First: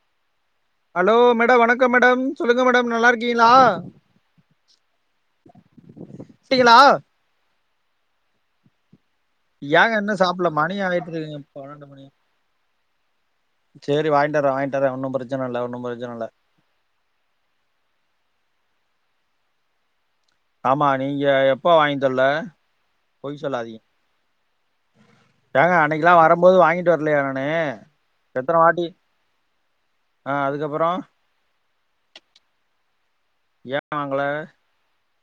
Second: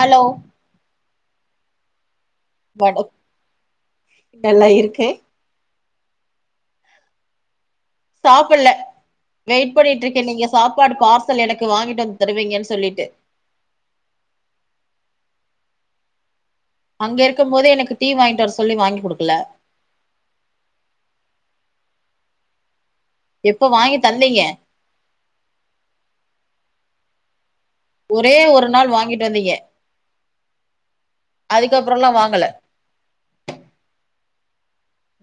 Hello hello மேட வணக்க madam சொல்லுங்க மேடம் வணக் நல்லாருக்கீங்ளா நல்லா இருக்கே சீகளா சாப்புல்ல வெயிட் ஏங்க இன்னு பண்ணிட்ருக்கே நீங்க சாப்டல மணி சாப்பாடு ஆயிட்டு இருக்குங்க பார்சல் எனக்கு பன்னெண்டு வாங்கிட் மணி வந்து தருவீங்கன் சொல்லிட் சேரி வாய்ன்டர வாய்ன்டர ஒன்னு பிரச்சன இல்ல ஒன்னு பிரச்சன இல்ல அங்க இருக்கம் போதே எனக்கு டீ வாய்ன்ட்டு வர சொல்லி வாங்கி குடுக்குல ஆமா நீங்க எப்ப வாங்கி தல்ல பொய் எப்ப சொல்லாதீங்க வாங்கி தந்தீங்க ஏங்க அன்னக்கில்லா வரும்போது வாங்கிட்டு வரம்போது வாங்கிட்டு வர்லயா நானு ஒரே எத்தன ஒரு வாட்டி நாள் வாங்கிட் வந்தீங்க ஆ அதுக்கப்புறோ அதுக்கப்பறல்லா வாங்கல ஏ வாங்கள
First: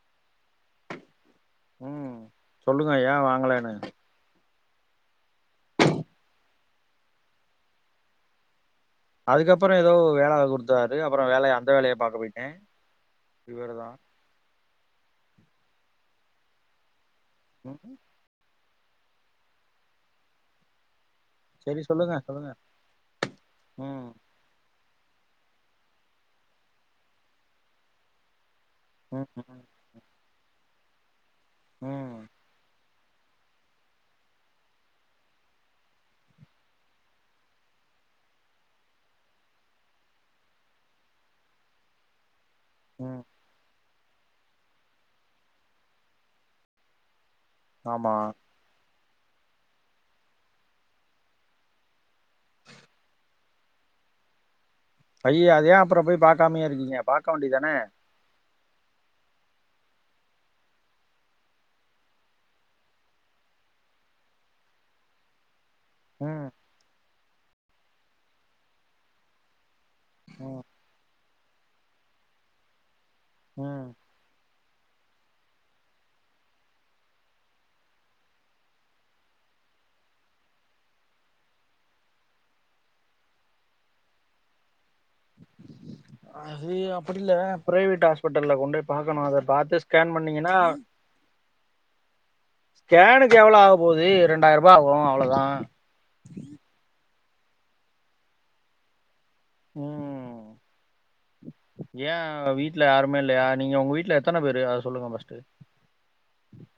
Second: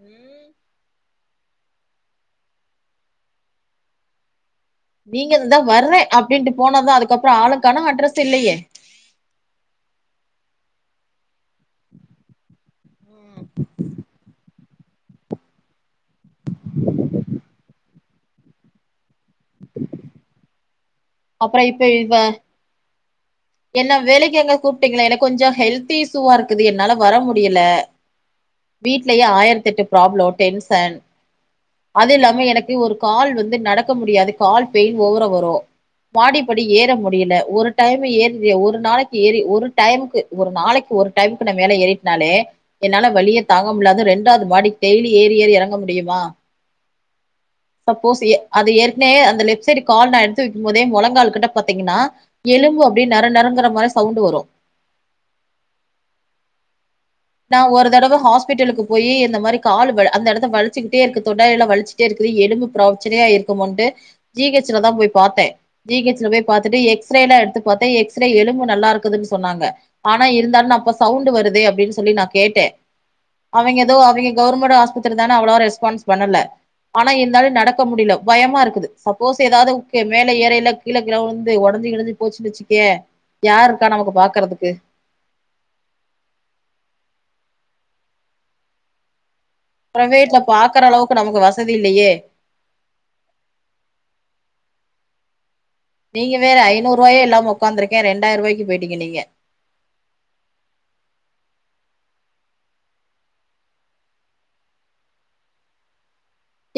ம் ம் சொல்லுங்க ஏ வாங்கலேனு நீங்க துதா வர்றே அப்டின்ட்டு போனத்தா அதுக்கப்பற ஆளுக்கானு அட்ரஸ் இல்லயே அதுக்கப்புற எதோ வேலவ குடுத்தாரு அப்பற வேலய அந்த வேலய பாக்க பொயிட்டே இவருதா [inaudible] [inaudible] அப்பற செரி இப்ப இவ சொல்லுங்க சொல்லுங்க என்ன ம் வேலைக்காங்க கூப் டிங்களா எனக் கொஞ்சோ ஹெல்த் இஸுவா இருக்குது என்னால வர முடியில வீட்லயே ம் ஆயிரத்தெட்டு ப்ராப்ளோ டென்சன் ம் அது ம் இல்லாம எனக்கு ஒரு கால் வந்து நடக்க முடியாது கால் பெயின் ஓவரா வரு மாடி படி ஏற முடியில ஒரு டைமு ஏறிறே ஒரு நாளைக்கு ஏறி ஒரு டைமுக்கு ஒரு நாளைக் ஒரு டைம்க்கு நா மேல ஏறிட்னாலே என்னால ம் வலியே தாங்க முட்லா அது ரெண்டாவது மாடிக்கு டெய்லி ஏறி ஏறி எறங்க முடியுமா? ஆமா சப்போஸ் ஏ அது ஏறிட் லே அந்த லெஃப்ட் சைடு கால் நா எடுத்து வெக்கும் போதே மொழங்கால் கிட்ட பாத்தீங்கன்னா எலும்பு அப்டியே நற நறங்கற மாரி சவுண்டு வரு ஐயே அத ஏ அப்பறோ போய் பாக்காமயே இருக்கீங்க? பாக்க நா வேண்டியதானே ஒரு தடவ ஹாஸ் பிட்டலுக்கு போயி இந்த மாரி காலு மேல அந்த எடத்த வலிச்சுக்கிட்டே இருக்கு தொடை எல்லா வலிச்சுட்டே இருக்குது எலும்பு ப்ரோச்சனையா இருக் குமோன்ட்டு ஜி ஹெச் ல தா போய் பாத்தே ஜி ஹெச் ல ம் போய் பாத்துட்டு எக்ஸ் ரே ல்லா எடுத்து பாத்தே எக்ஸ் ரே எலும்பு நல்லாருக்குதுன் சொன்னாங்க ஆனா இருந்தாலு அப்ப சவுண்டு வருதே அப்டின் சொல்லி நா கேட்டே அவிங்க ம் எதோ அவிங்க கவுர்மெண்டு ஆ ஸ்பத்திரி தான அவ்ளோ ரெஸ்பான்ஸ் பண்ணல ஆனா இருந்தாலு நடக்க முடியில பயமா இருக்குது சப்போஸ் எதாவது உக்கே மேல ஏறைல கீழ கீழ உழுந்து ஒட ஒடஞ்சி கிடஞ்சி போச்சுன் வெச்சிக்யே யார்ருக்கா நமக்கு பாக்கறதுக்கு? அது அப்படில்ல ப்ரைவேட் ஹாஸ்பிட்டல்ல கொண்டோய் பாக்கணு அத பாத்து ஸ்கேன் ப்ரைவேட்ல பண்ணீங்கன்னா பாக்கறளவுக்கு நமக்கு வசதி இல்லியே ஸ்கேனுக்கு எவ்ளோ ஆக போது ரெண்டாய்ருபா ஆகு அவ்ளோ தா நீங்க வேற ஐநூர்ருவாயே இல்லாம ஒக்காந்துருக்கே ரெண்டாய்ருவாய்க்கு போய்ட்டீங்க நீங்க ம் [inaudible] ஏ வீட்ல யாருமே இல்லையா நீங்க உங்க வீட்ல எத்தன பேரு அத சொல்லுங்க ஃபஸ்ட்டு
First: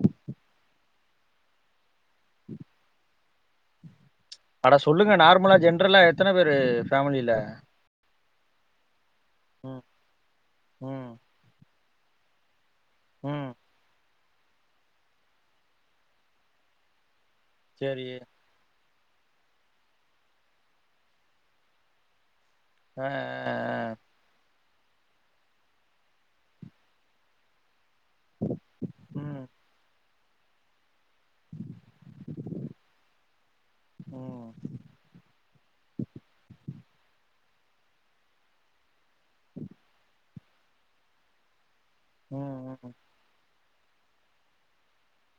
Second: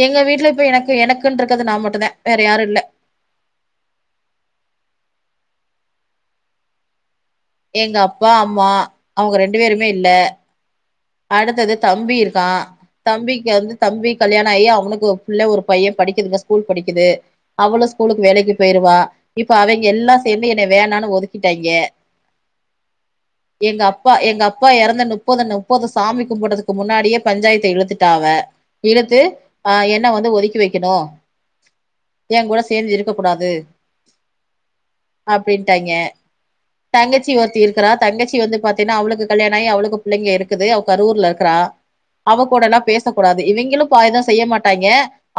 எங்க வீட்ல இப்ப எனக்கு எனக்குன்ருக்கறது நா மட்டுந்தா வேற யாரு இல்ல அட சொல்லுங்க நார்மலா ஜென்ரலா எத்தன பேரு ஃபேமிலில எங்க அப்பா அம்மா அவுங்க ரெண்டு ம் பேருமே இல்ல ம் அடுத்தது தம்பி இருக்கா, தம்பிக்கு ம் வந்து தம்பி கல்யாணாயி அவனுக்கு புள்ள, ஒரு பைய படிக்குதுங்க ஸ்கூல் படிக்குது அவளு சரி ஸ்கூலுக்கு வேலைக்கு போயிருவா இப்ப அவய்ங்கெல்லா சேந்து என்னைய வேணானு ஒதுக்கிட்டாய்ங்க ஆ ஆ எங்கப்பா எங்கப்பா எறந்த நுப்பது நு ப்பது சாமி கும்பட்றதுக்கு முன்னாடியே பஞ்சாயத்த இழுத்துட்டாவ இழுத்து ஆ என் ன வந்து ஒதுக்கி வெக்கணு எங்கூட சேந்து இருக்கக் கூடாது ம் அப்டின்ட்டாய்ங்க தங்கச்சி ஒருத் தி இருக்கறா தங்கச்சி வந்து பாத்தீன்னா அவளுக்கு கல்யாணாயி அவளுக்கு புள்ளைங்க இருக்குது அவ கரூர்ல இருக்கறா அவ ம் கூடல்லா ம் பேச கூடாது இவிங்களு பாய் தா செய்ய மாட்டாய்ங்க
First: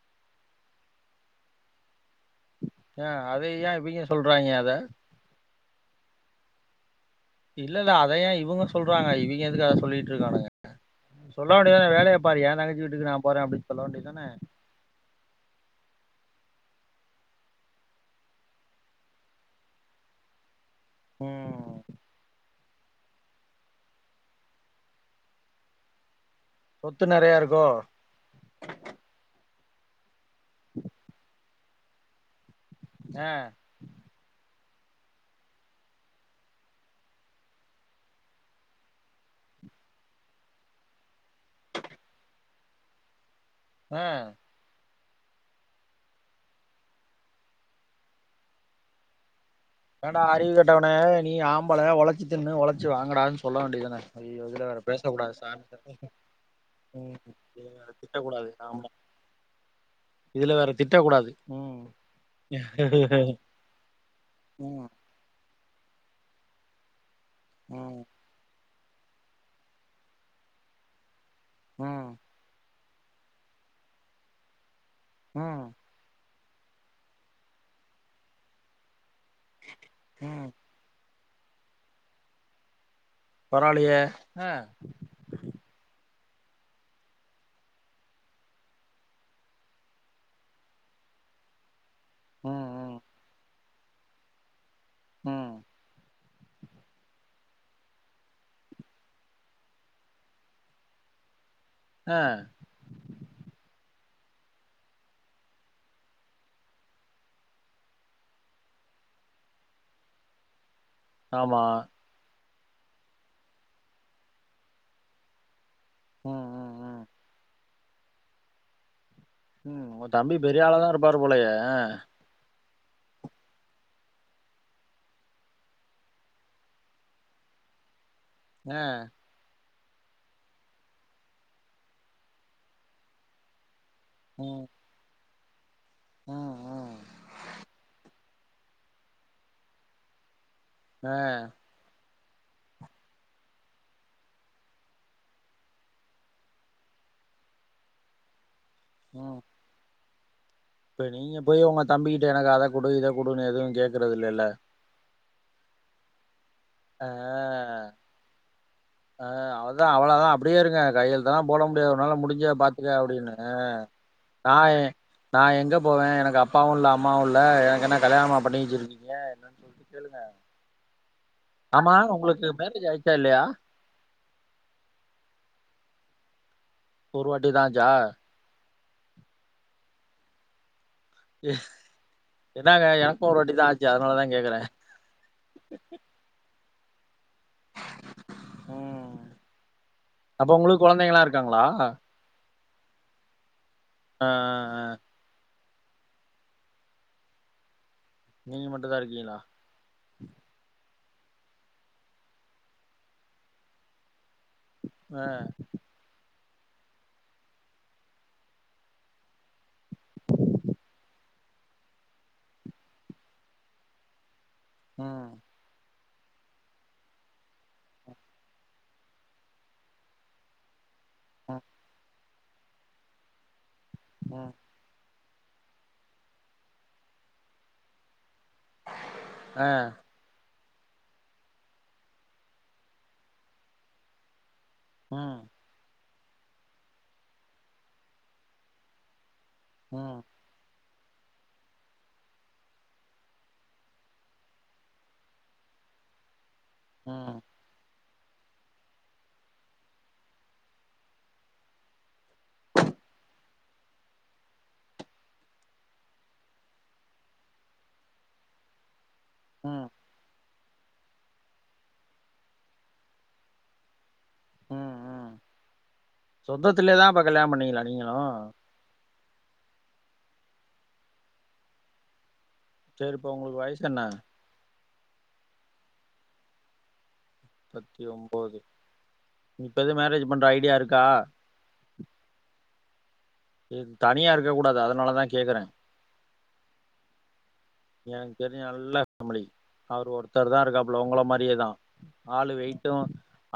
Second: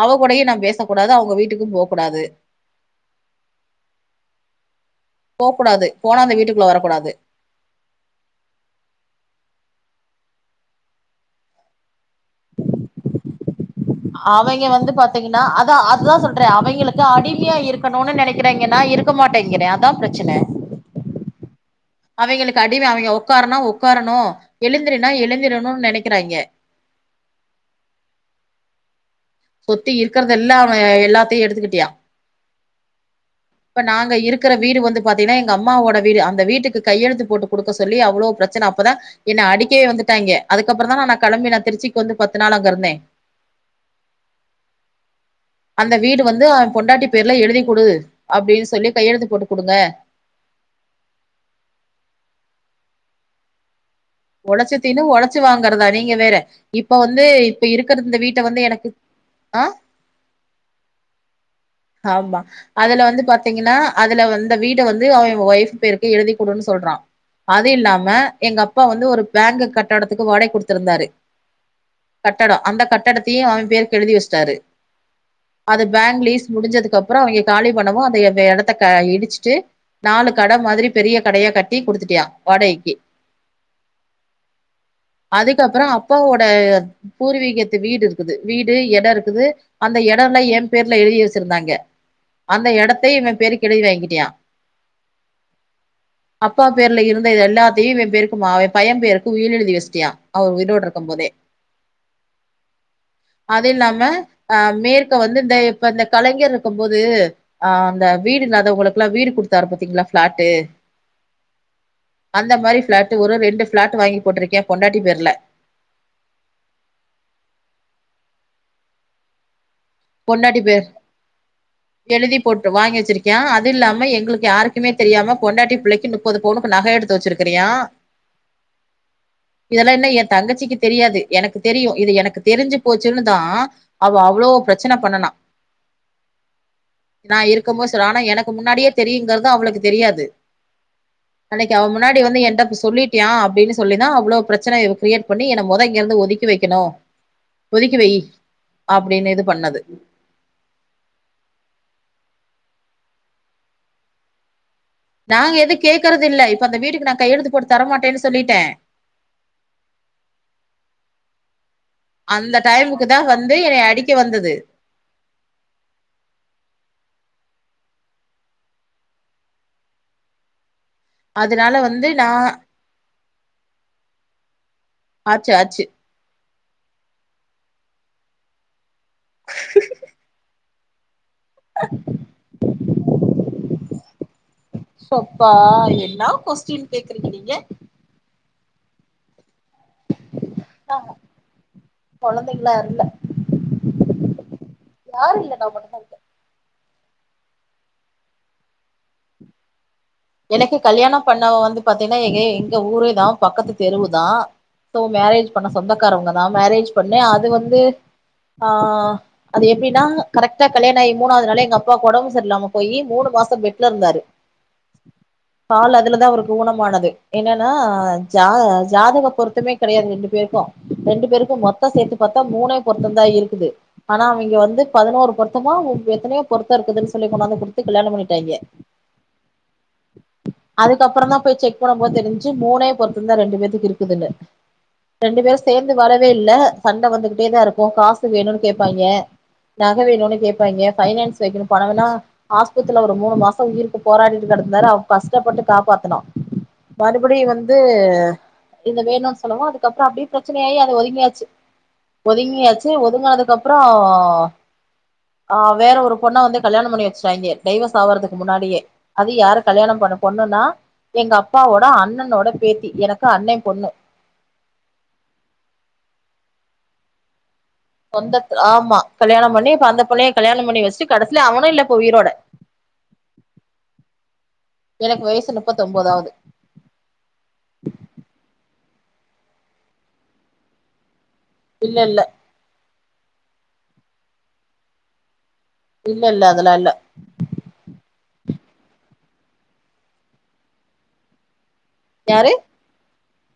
அவ கூடயு நா பேசக்கூடாது அவங்க வீட்டுக்கு போ கூடாது ஏ அத ஏ இவிங்க சொல்றாய்ங்க அத போ கூடாது போனா அந்த வீட்டுக்குள்ள வரக்கூடாது இல்லல்ல அத ஏ இவுங்க சொல்றாங்க, இவிங்க எதுக்கு அத சொல்லிட்ருக்கானுங்க? ம் சொல்ல வேண்டியதான வேலைய பாரு எ தங்கச்சி வீட்டுக்கு நா போறே அப்டி அவய்ங்க வந்து பாத்தீங்கன்னா அதா அதா சொல் றே அவய்ங்களுக்கு அடிமையா இருக்கணுனு நெனைக்கறாய்ங்க நா இருக்க மாட்டேங்கிறே அதா பிரச்சன ம் அவய்ங்களுக்கு அடிம அவிங்க ஒக்காருன்னா ஒக்காரணு எழுந்திரின்னா எழுந்திரணுன் நெனைக்கறாய்ங்க சொத்து நெறையா இருக்கோ சொத்து இருக்கறதெல்லா அவ எல்லாத்தயு எடுத்துக்கிட்டியா ஆ இப்ப நாங்க இருக் கற வீடு வந்து பாத்தீங்கனா எங்க அம்மாவோட வீடு அந்த வீட்டுக்கு கையெழுத்து போட்டு குடுக்க சொல்லி அவ்ளோ பிரச்சன அப்ப தா என்ன அடிக்கவே வந்துட்டாய்ங்க அதுக்கப்பறந்தா நா நா கெளம்பி நா திருச்சிக் வந்து பத்து நாள் அங்கருந்தே ஆ அந்த வீடு வந்து அவன் பொண்டாட்டி பேர்ல எழுதி் குடு அப்டின்னு சொல்லி கையெழுத்து போட்டு குடுங்க ஏண்டா அறிவு கட்டவனே நீ ஆம்பள ஒழைச்சி தின்னு ஒழைச்சு வாங்கடான்னு சொல்ல வேண்டி தானே ஐயயோ இதுல ஒழைச்சு வேற தின்னு பேசக்க கூடாது ஒழைச்சு சார் வாங்கறதா நீங்க வேற இப்ப உம் வந்து இப்ப இருக்கிற இந்த வீட்ட திட்டக்கூடாது வந்து ஆமா எனக்கு ஆ இதுல வேற திட்ட கூடாது உம் ஆமா அதுல வந்து பாத்தீங்கன்னா அதுல வந்து வீட ம் வந்து அவன் வைஃப் பேருக்கு எழுதிக்குடுன்னு சொல்றான் அது ம் இல்லாம எங்க அப் ப்பா வந்து ஒரு பேங்க் கட்டடத்துக்கு வாடகைக்கு குடுத்துருந்தாரு ம் கட்டடம் அந்த க டத்தையும் அவன் பேருக்கு எழுதி வச்ட்டாரு ம் அது பேங்க் லீஸ் முடிஞ்சதுக்கு அப்ரோ அவங்க காலி பண்ணவும் அத அந்த எடத்த இடிச்சுட்டு நாலு ம் கட மாதிரி பெரிய கடையா கட்டி குடுத்துட்டியான் வாடகைக்கு பரவாலையே ம் அதுக்கப்புறோ அப்பாவோட பூர்வீகத்து வீடு இருக்குது வீடு எடம் இருக்குது அந்த எடம்லாம் என் பேர்ல எழுதி வச் ச்சுருந்தாங்க அந்த ம் ம் எடத்த இவன் பேருக்கு எழுதி வாங்கிட்டியா ம் அப்பா பேர்ல இருந்தது எல்லாத்தையும் இவன் பேருக் என் பையன் பேருக்கு உயில் எழுதி வச்சிட்டியான் அவர் உயிரோடு இருக்கு போதே ஆ அது இல்லாம அ மேற்க வந்து இந்த இப்ப இந்த கலைஞர் இருக்கும் போது ஆ அந்த வீடு இல்லாதவங்களுக்குலாம் வீடு குடுத்தாரு பாத்தீங்களா ஃபிளாட்டு ஆமா அந்த மாரி ஃபிளாட்டு ஒரு ரெண்டு ஃபிளாட் வாங்கி போட்டிருக்க பொண்டாட்டி பேர்ல உம் உம் உம் உம் ஒ தம்பி பொண்டாட்டி பெரிய ஆள பேர் தா இருப்பாரு போலயே ஆ எழுதி போட்டு வாங்கி வச்சிருக்கியான் அது இல்லாம எங்களுக்கு யாருக்குமே தெரியாம பொண்டாட்டி பிள்ளைக்கு முப்பது பவுனுக்கு நக எடுத்து வச்சிருக்கிறியன் ஆ ஆ இதெல்லா என்ன என் தங்கச்சிக்கு தெரியாது எனக்கு தெரியும் இது எனக்கு தெரிஞ்சு போச்சுன்னு தா அவ அவ்ளோ ம் ப்ர னா ம் ம் நா இருக்கும் போது சொல்ல ஆனா எனக் முன்னாடியே தெரியுங்கறது அவளுக்கு தெரியாது ஆ அன்னைக்கு அவ முன்னாடி வந்து என்ட அப்ப சொல்லிட்டியா அப்டின்னு சொல்லிதா அவ்ளோ பிரச்சன இவ கிரியேட் பண்ணி என்ன மொத இங்கருந்து ஒதுக்கி வக்கணும் ஒதுக்கி வை அப்டின்னு ம் இது பண்ணது இப்ப நீங்க போய் உங்க தம்பிக்கிட்ட எனக்கு அத கொடு இத கொடுன்னு எதுன்னு கேக்குறது இல்லல நாங்க எது கேக்குறது இல்ல இப்ப அந்த வீட்டுக்கு நான் கையெழுந்து போட்டு தரமாட்டேன்னு சொல்லிட்ட அ அவளதா அவ்ளதா அப்படியே இருங்க கையிலத்தெல்லாம் போட முடியாதுனால உன்னல முடிஞ்ச அந்த பாத்துக்க டைமுக்கு தா அப்படின்னு வந்து என்னைய அடிக்க வந்தது ஆ நான் எங்க போவே எனக்கு அப்பாவும் இல்ல அம்மாவும் இல்ல லா எனக்கு என்ன கல்யாணமா பண்ணி வச்சிருக்கீங்க என்னன்னு சொல்லிட்டு கேளுங்க அதனால ஆமா வந்து நா உங்களுக்கு மேரேஜ் ஆயிச்சா இல்லையா சு ஆச்சு ஒருவாட்டி தான் ஆச்சா [unintelligible] என்னாங்க எனக்கும் ஒரு வாட்டி தான் ஆச்சு அதனாலதான் கேக்குறேன் பா என்னா கொஸ்டின் கேக்குறீக்க நீங்க ம் அப்ப உங்களுக்கு நாங்க குழந்தைங்கல்லாம் இருக்காங்களா இல்ல இல்ல ஆ ஆ ஆ யாரு நா மட்டுந்தா இருக்கே நீங்க மட்டு தான் இருக்கீங்களா எனக்கு கல்யாணம் பண்ணவ வந்து பாத்தீங்கன்னா எங்க எங்க ஊரேதா பக்கத்து தெருவுதா சோ ஆ மேரேஜ் பண்ண சொந்தக்காரவங்கதா மேரேஜ் பண்ணி அது வந்து ஆ அது எப்டினா கரெக்ட்டா கல்யாணோ ஆயி மூணாவது நாள் எங்க அப்பாக்கு ஒடம்பு சரியில்லாம போய் மூணு மாசோ பெட்ல இருந்தாரு ம் கால் அதுல தா அவருக்கு ஊனமானது என்னனா ஜா ஜாதக பொருத்தமே கெடையாது ரெண்டு பேருக்கு ரெண்டு பேருக்கு ம் மொத்தோ சேத்து பாத்தா மூணே பொருத்தந்தா இருக்குது ஆனா ம் அவிங்க வந்து பதினோரு பொருத்தமா எத்தனயோ பொருத்தோ இருக்குதுன்னு சொல்லி கொண்டாந்து குடுத்து கல்யாணம் பண்ணிட்டாங்க ஆ அதுக்கப்பறந்தா போய் செக் பண்ணும்போது தெரிஞ்சு மூணே பொறுத்தந்தா ரெண்டு பேத்துக்கு இருக்குதுனு ரெண்டு ம் பேரு சேர்ந்து வாழவே இல்ல சண்ட வந்துகிட்டேதா இருக்கு காசு வேணுன்னுனு கேப்பாங்கிக நக ம் வேணுனு கேப்பாஙிக பைனான்ஸ் வெக்கணு பணோ வேண்ணா ஆஸ்பித்திரல ஒரு மூணு மாசோ உயிருக்கு போராடி கிடந்தாரு அப் கஷ்டப்பட்டு காப்பாத்துனோ ம் மறுபடியு வந்து இந்த வேணுன்னு சொல்லவு அதுக்கப்பறோ அப்டியே பிரச்சனையாயி அது ஒதுங்கியாச்சு ஒதுங்கியாச்சு ஒதுங்கனதுக்கு அப்றோ ஆ வேற ஒரு பொண்ண வந்து கல்யாணம் பண்ணி வெச்சுட்டாங்க டைவஸ் ஆவறதுக்கு முன்னாடியே அது யார ம் கல்யாணம் பண்ண பொண்ணுனா எங்க அப்பாவோட அண்ணனோட பேத்தி எனக்கு அண்ணை பொண்ணு ம் ம் சொந்தத்திலயேதா அப்ப கல்யாணம் பண்ணிங்ளா சொந்த ஆமா கல்யாணம் பண்ணி இப்ப அந்த பிள்ளைய கல்யாணம் பண்ணி வெச்சுட்டு கடைசில அவனு இல்ல இப்ப உயிரோட சேரி இப்ப உங்களுக்கு வயசு என்ன முப்பத்தொன்பதாவது முப்பத்தி ஒம்போது இப்ப எது மேரேஜ் பண்ற ஐடியா இருக்கா இல்லல்ல தனியா இருக்க கூடாது அதனாலதா கேக்குறேன் இல்லல்ல அதெல்லா இல்ல எனக்கு தெரிஞ்ச நல்ல ஃபேமிலி அவர் ஒருத்தர்தா இருக்காப்பல உங்கள மாரியேதா யாரு ஆளு வெயிட்டு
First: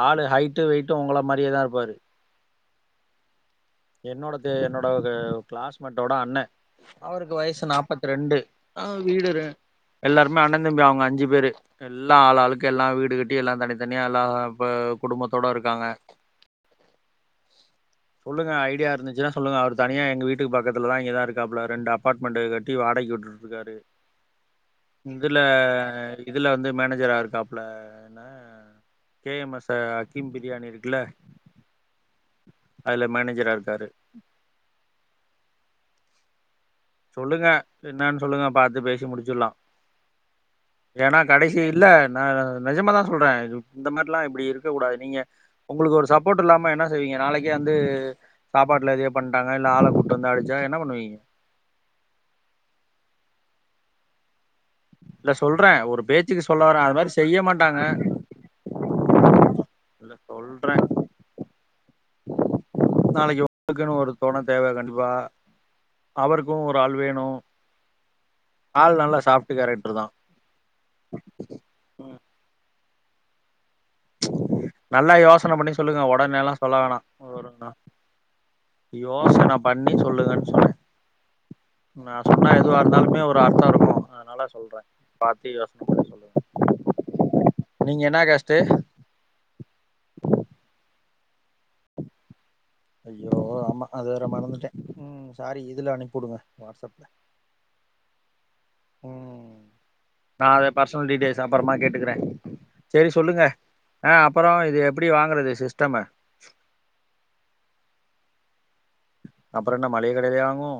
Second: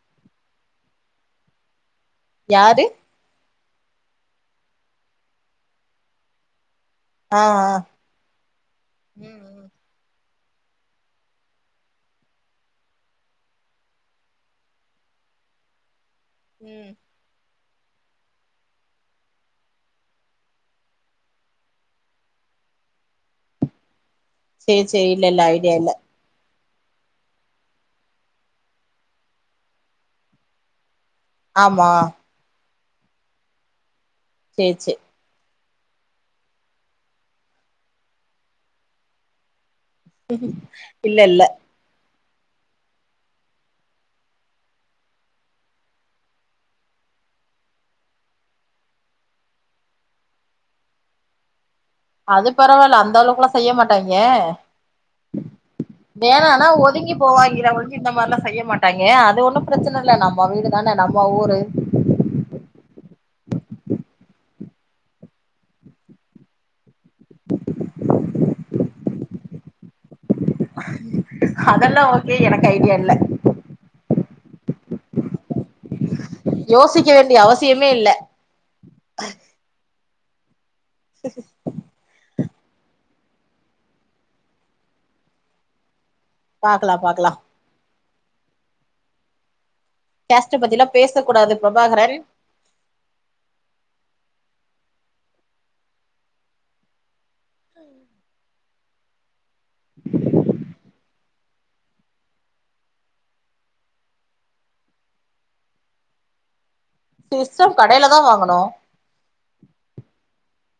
ஆளு ஹைட்டு வெயிட்டு உங்கள மாரியேதா இருப்பாரு யாரு என்னோடது என்னோட ஒரு கிளாஸ்மேட்டோட அண்ண அவருக்கு ஆ வயசு ஆ நாற்பத்தி ரெண்டு அ வீடு ம் ரெண் ம் எல்லாரு ன்னுமே அண்ண தம்பி அவுங்க அஞ்சு பேரு எல்லா ஆளாளுக்கு எல்லா வீடு கட்டி எல்லா தனித்தனியா எல்லா இப்ப குடும்ப தோட இருக்காங்க ம் சொல்லுங்க ஐடியா இருந்துச்சுனா சொல்லுங்க அவர் தனியா எங்க வீட்டு பக்கத்துல இங்கதா இருக்காப்பல ரெண்டு அப்பார்மெண்ட் கட்டி வாடகைக்கு விட்டு ருக்காரு சேரி சேரி இல்ல இதுல இல்ல ஐடியா இல்ல இதுல வந்து மேனேஜரா இருக்காப்ல என்ன கே எம் எஸ் அக்கிம் பிரியாணி இருக்கல்ல ஆமா அதுல மேனேஜரா இருக்காரு சேர் சே சொல்லுங்க என்னனு சொல்லுங்க பாத்து பேசி முடிச்சிடலா ஏனா கடைசி இல்ல நெ நெஜமாதா சொல்ற இந்த மாரில்லா இப்டி இருக்க கூடாது நீங்க உங்களுக்கு ஒரு சப்போர்ட் இல்லாம என்ன செய்வீ ங்க நாளைக்கே வந்து சாப்பாட்ல எதையோ பண்ட்டாங்க இல்ல ஆள கூட்டு வந்து அடிச்சா என்ன பண்ணுவீங்க அது பரவால அந்த அளவுக்கெல்லா செய்ய மாட்டாய்ங்க இல்ல சொல்றே ஒரு பேச்சுக்கு சொல்ல வேணானா வரே அது மாரி ஒதுங்கி செய்ய போவாங்கிற மாட்டாங்க ஒளிஞ்சி இந்த மாரில்லா செய்ய மாட் ட்டாங்க அது ஒன்னு பிரச்சன இல்ல நம்ம வீடுதான நம்ம ஊரு நாளைக்கு உங்களுகுன்னு ஒரு தொன தேவ கண்டிப்பா அவருக்கு ஒரு ஆள் வே னு ஆள் நல்லா சாப்ட்டு கேரக்டருதா அதெல்லா ஓகே எனக்கு ஐடியா இல்ல நல்லா யோசன பண்ணி சொல்லுங்க ஒட உம்மேலா சொல்ல வேணா யோசிக்க வேண்டிய ஒருனா அவசியமே இல்ல யோசன பண்ணி சொல்லுங்கன் எதுவாக இருந்தாலுமே ஒரு அர்த்தோருக்கு அதனால சொல்ற பாத்து யோசன பண்ணி சொல்லுங்க பாக்கலா பாக்கலா நீங்க என்ன கேஸ்ட்டு கேஸ்ட்டப் பத்தில்லா பேச கூடாது பிரபாகரன் ஐயோ ஆமா அது வேற மறந்துட்ட ம் சாரி இதுல அனுப்பிவுடுங்க வாட்ஸ்அப்ல உஹம் ம் நா அத பர்சனல் டீடெயல்ஸ் அப்பறமா கேட்டுக்குற செரி சொல்லுங்க ஆ அப்ரோ இது எப்பிடி வாங்கறது சிஸ்டம சிஸ்டம் கடைல தா வாங்கனு அப்பறோன்ன மளிக கடலையா வாங்குவோ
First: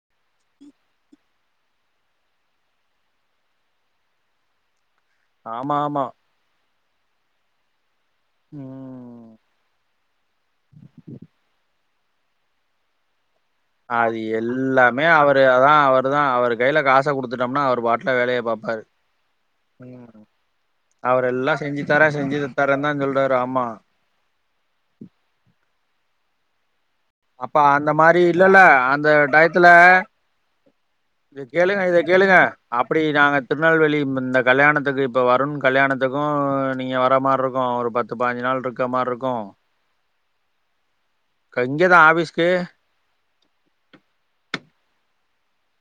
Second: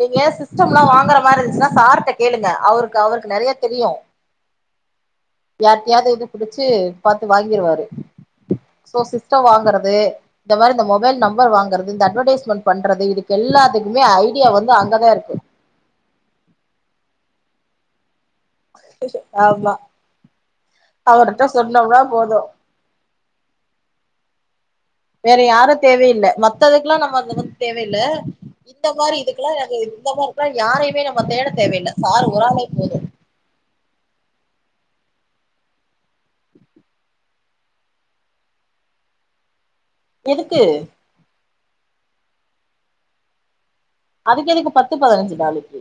நீங்க ஏ சிஸ்டம்லா வாங்கற மாரி சா சார்ட்ட கேளுங்க அவருக்கு அவருக்கு நெறைய தெரியு ஆமா ஆமா யாரட்டையாது இது புடிச்சு பாத்து வாங்கிருவாரு சோ ம் சிஸ்டோ வாங்கறது இந்த மாரி இந்த மொபைல் நம்பர் வாங்கறது இந்த அட்வர்டைஸ்மெண்ட் பண் அது எல்லாமே அங்கதா இருக்கு அவரு அதா அவரு தா அவர் கையில காச குடுத்துட்டம்னா அவர்பாட் வேலய பாப்பாரு ஆமா ம் அவர்ட்ட அவரெல்லா செஞ்சு சொன்னோம்னா தர போது செஞ்சு தரேன் தா சொல்றாரு ஆமா வேற யாரு தேவையில்ல மத்ததுக் இல்ல நம்ம அந்து மாரி அப்ப அந்த தேவையில்ல மாரி இல்லல்ல இந்த அந்த மாரி இதுக்கலா டயத்துல இந்த மாரிகளா யாரையுமே நம்ம இத தேட கேளுங்க தேவையில் இத கேளுங்க அப்பிடி நாங்க திருநெல்வேலி இந்த கல்யாணத்துக்கு இப்ப வருண் கல்யாணத்துக்கு நீங்க வர மாரிருக்கு ஒரு பத்து பாதிஞ்சு நாள்ருக்க மா ட்ருக்கு எதுக்கு க இங்க தா ஆஃபிஸ்க்கு அவுங்களுக்கு பத்து பதினஞ்சு நாளைக்கி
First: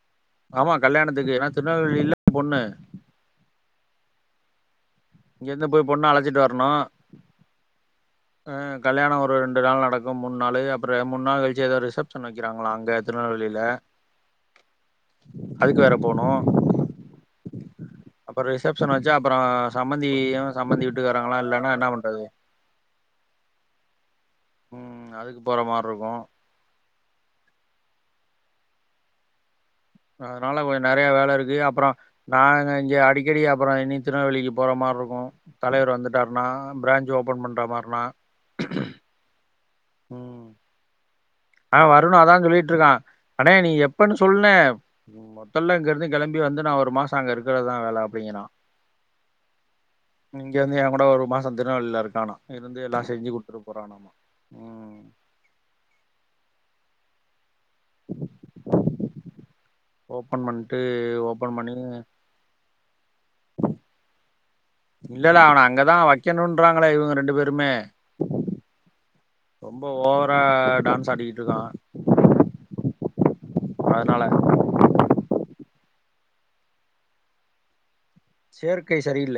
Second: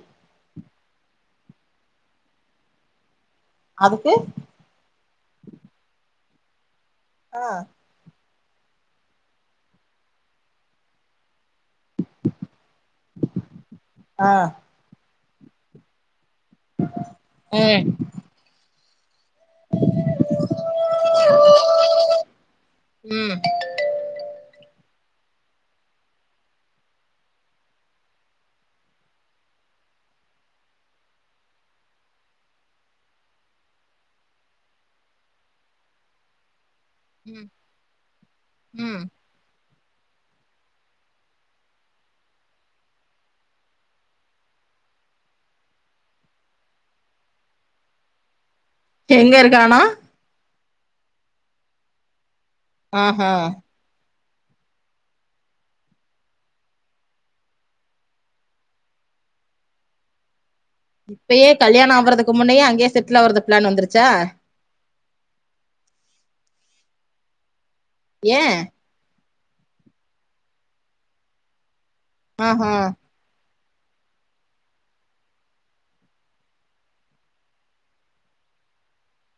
ஆமா கல்யாணத்துக்கு ஏனா திருநெல்வேலில பொண்ணு அதுக்கு இங்கேருந்து போய் பொண்ண அழச்சிட்டு வரணு அ அ கல்யாணோ ஒரு ரெண்டு நாள் நடக்கு மூன்னாளே அப்பற மூன்னாள் கழி ச்சு ஏதோ ரிசப்ஷன் வைக்கிறாங்களா அங்க திருநெல்வேலில ஆ அதுக்கு வேற போணு அ அப்பறே ரிசப்ஷன் வச் சு அப்புறோ சம்பந்தியு சம்பந்தி விட்டுக்காராங்களு இல்லன்னா என்ன பண்றது [inaudible] ம் ம் அதுக்கு போற மாரிருக்கு அதனால கொஞ்ச நறைய வேலருக்கு அப்பறோ நாங்க இஞ்ச அடிக்கடி அப்பறோ இனி திருநெல்வேலிக்கி போறமா மார்ருக்கு தலைவர் வந்துட்டாருனா பிரான்ஞ்ச் ஓபன் ம் பண்ற மார்னா ம் ம் ஆ வரணு அதா சொல்லிட்டுருக்கா அண்ணே நீ எப்பன்னு சொல்னே மொத்தல்ல இங்கருந்து கெளம்பி வந்து நா ஒரு மாசோ அங்க இருக்கறதுதா வேல அப்டிங்கறா எங்கருக்கானா இங்கேருந்து ஏங்கூட ஒரு மாசோ திருநெல்வேலில இருக்கான்னா இருந்து எல்லா ஆஹா செஞ்சு குடுத்துட்டு போறானா ம் [inaudible] ஓபன் பண் இப்பயே கல்யாணோ ஆகறதுக்கு முன்னயே அங்கேயே செட்டில் ஆவுறத் பிளான் வந்துருச்சா இல்லல்ல அவன அங்கதா வைக்கணுன்றாங்களே இவுங்க ரெண்டு பேருமே ஏ ரொம்ப ஓவரா டான்ஸ் ஆடிகிட்டு இருக்கா ம் ஹும் அதனால சேர்கை சரியில்ல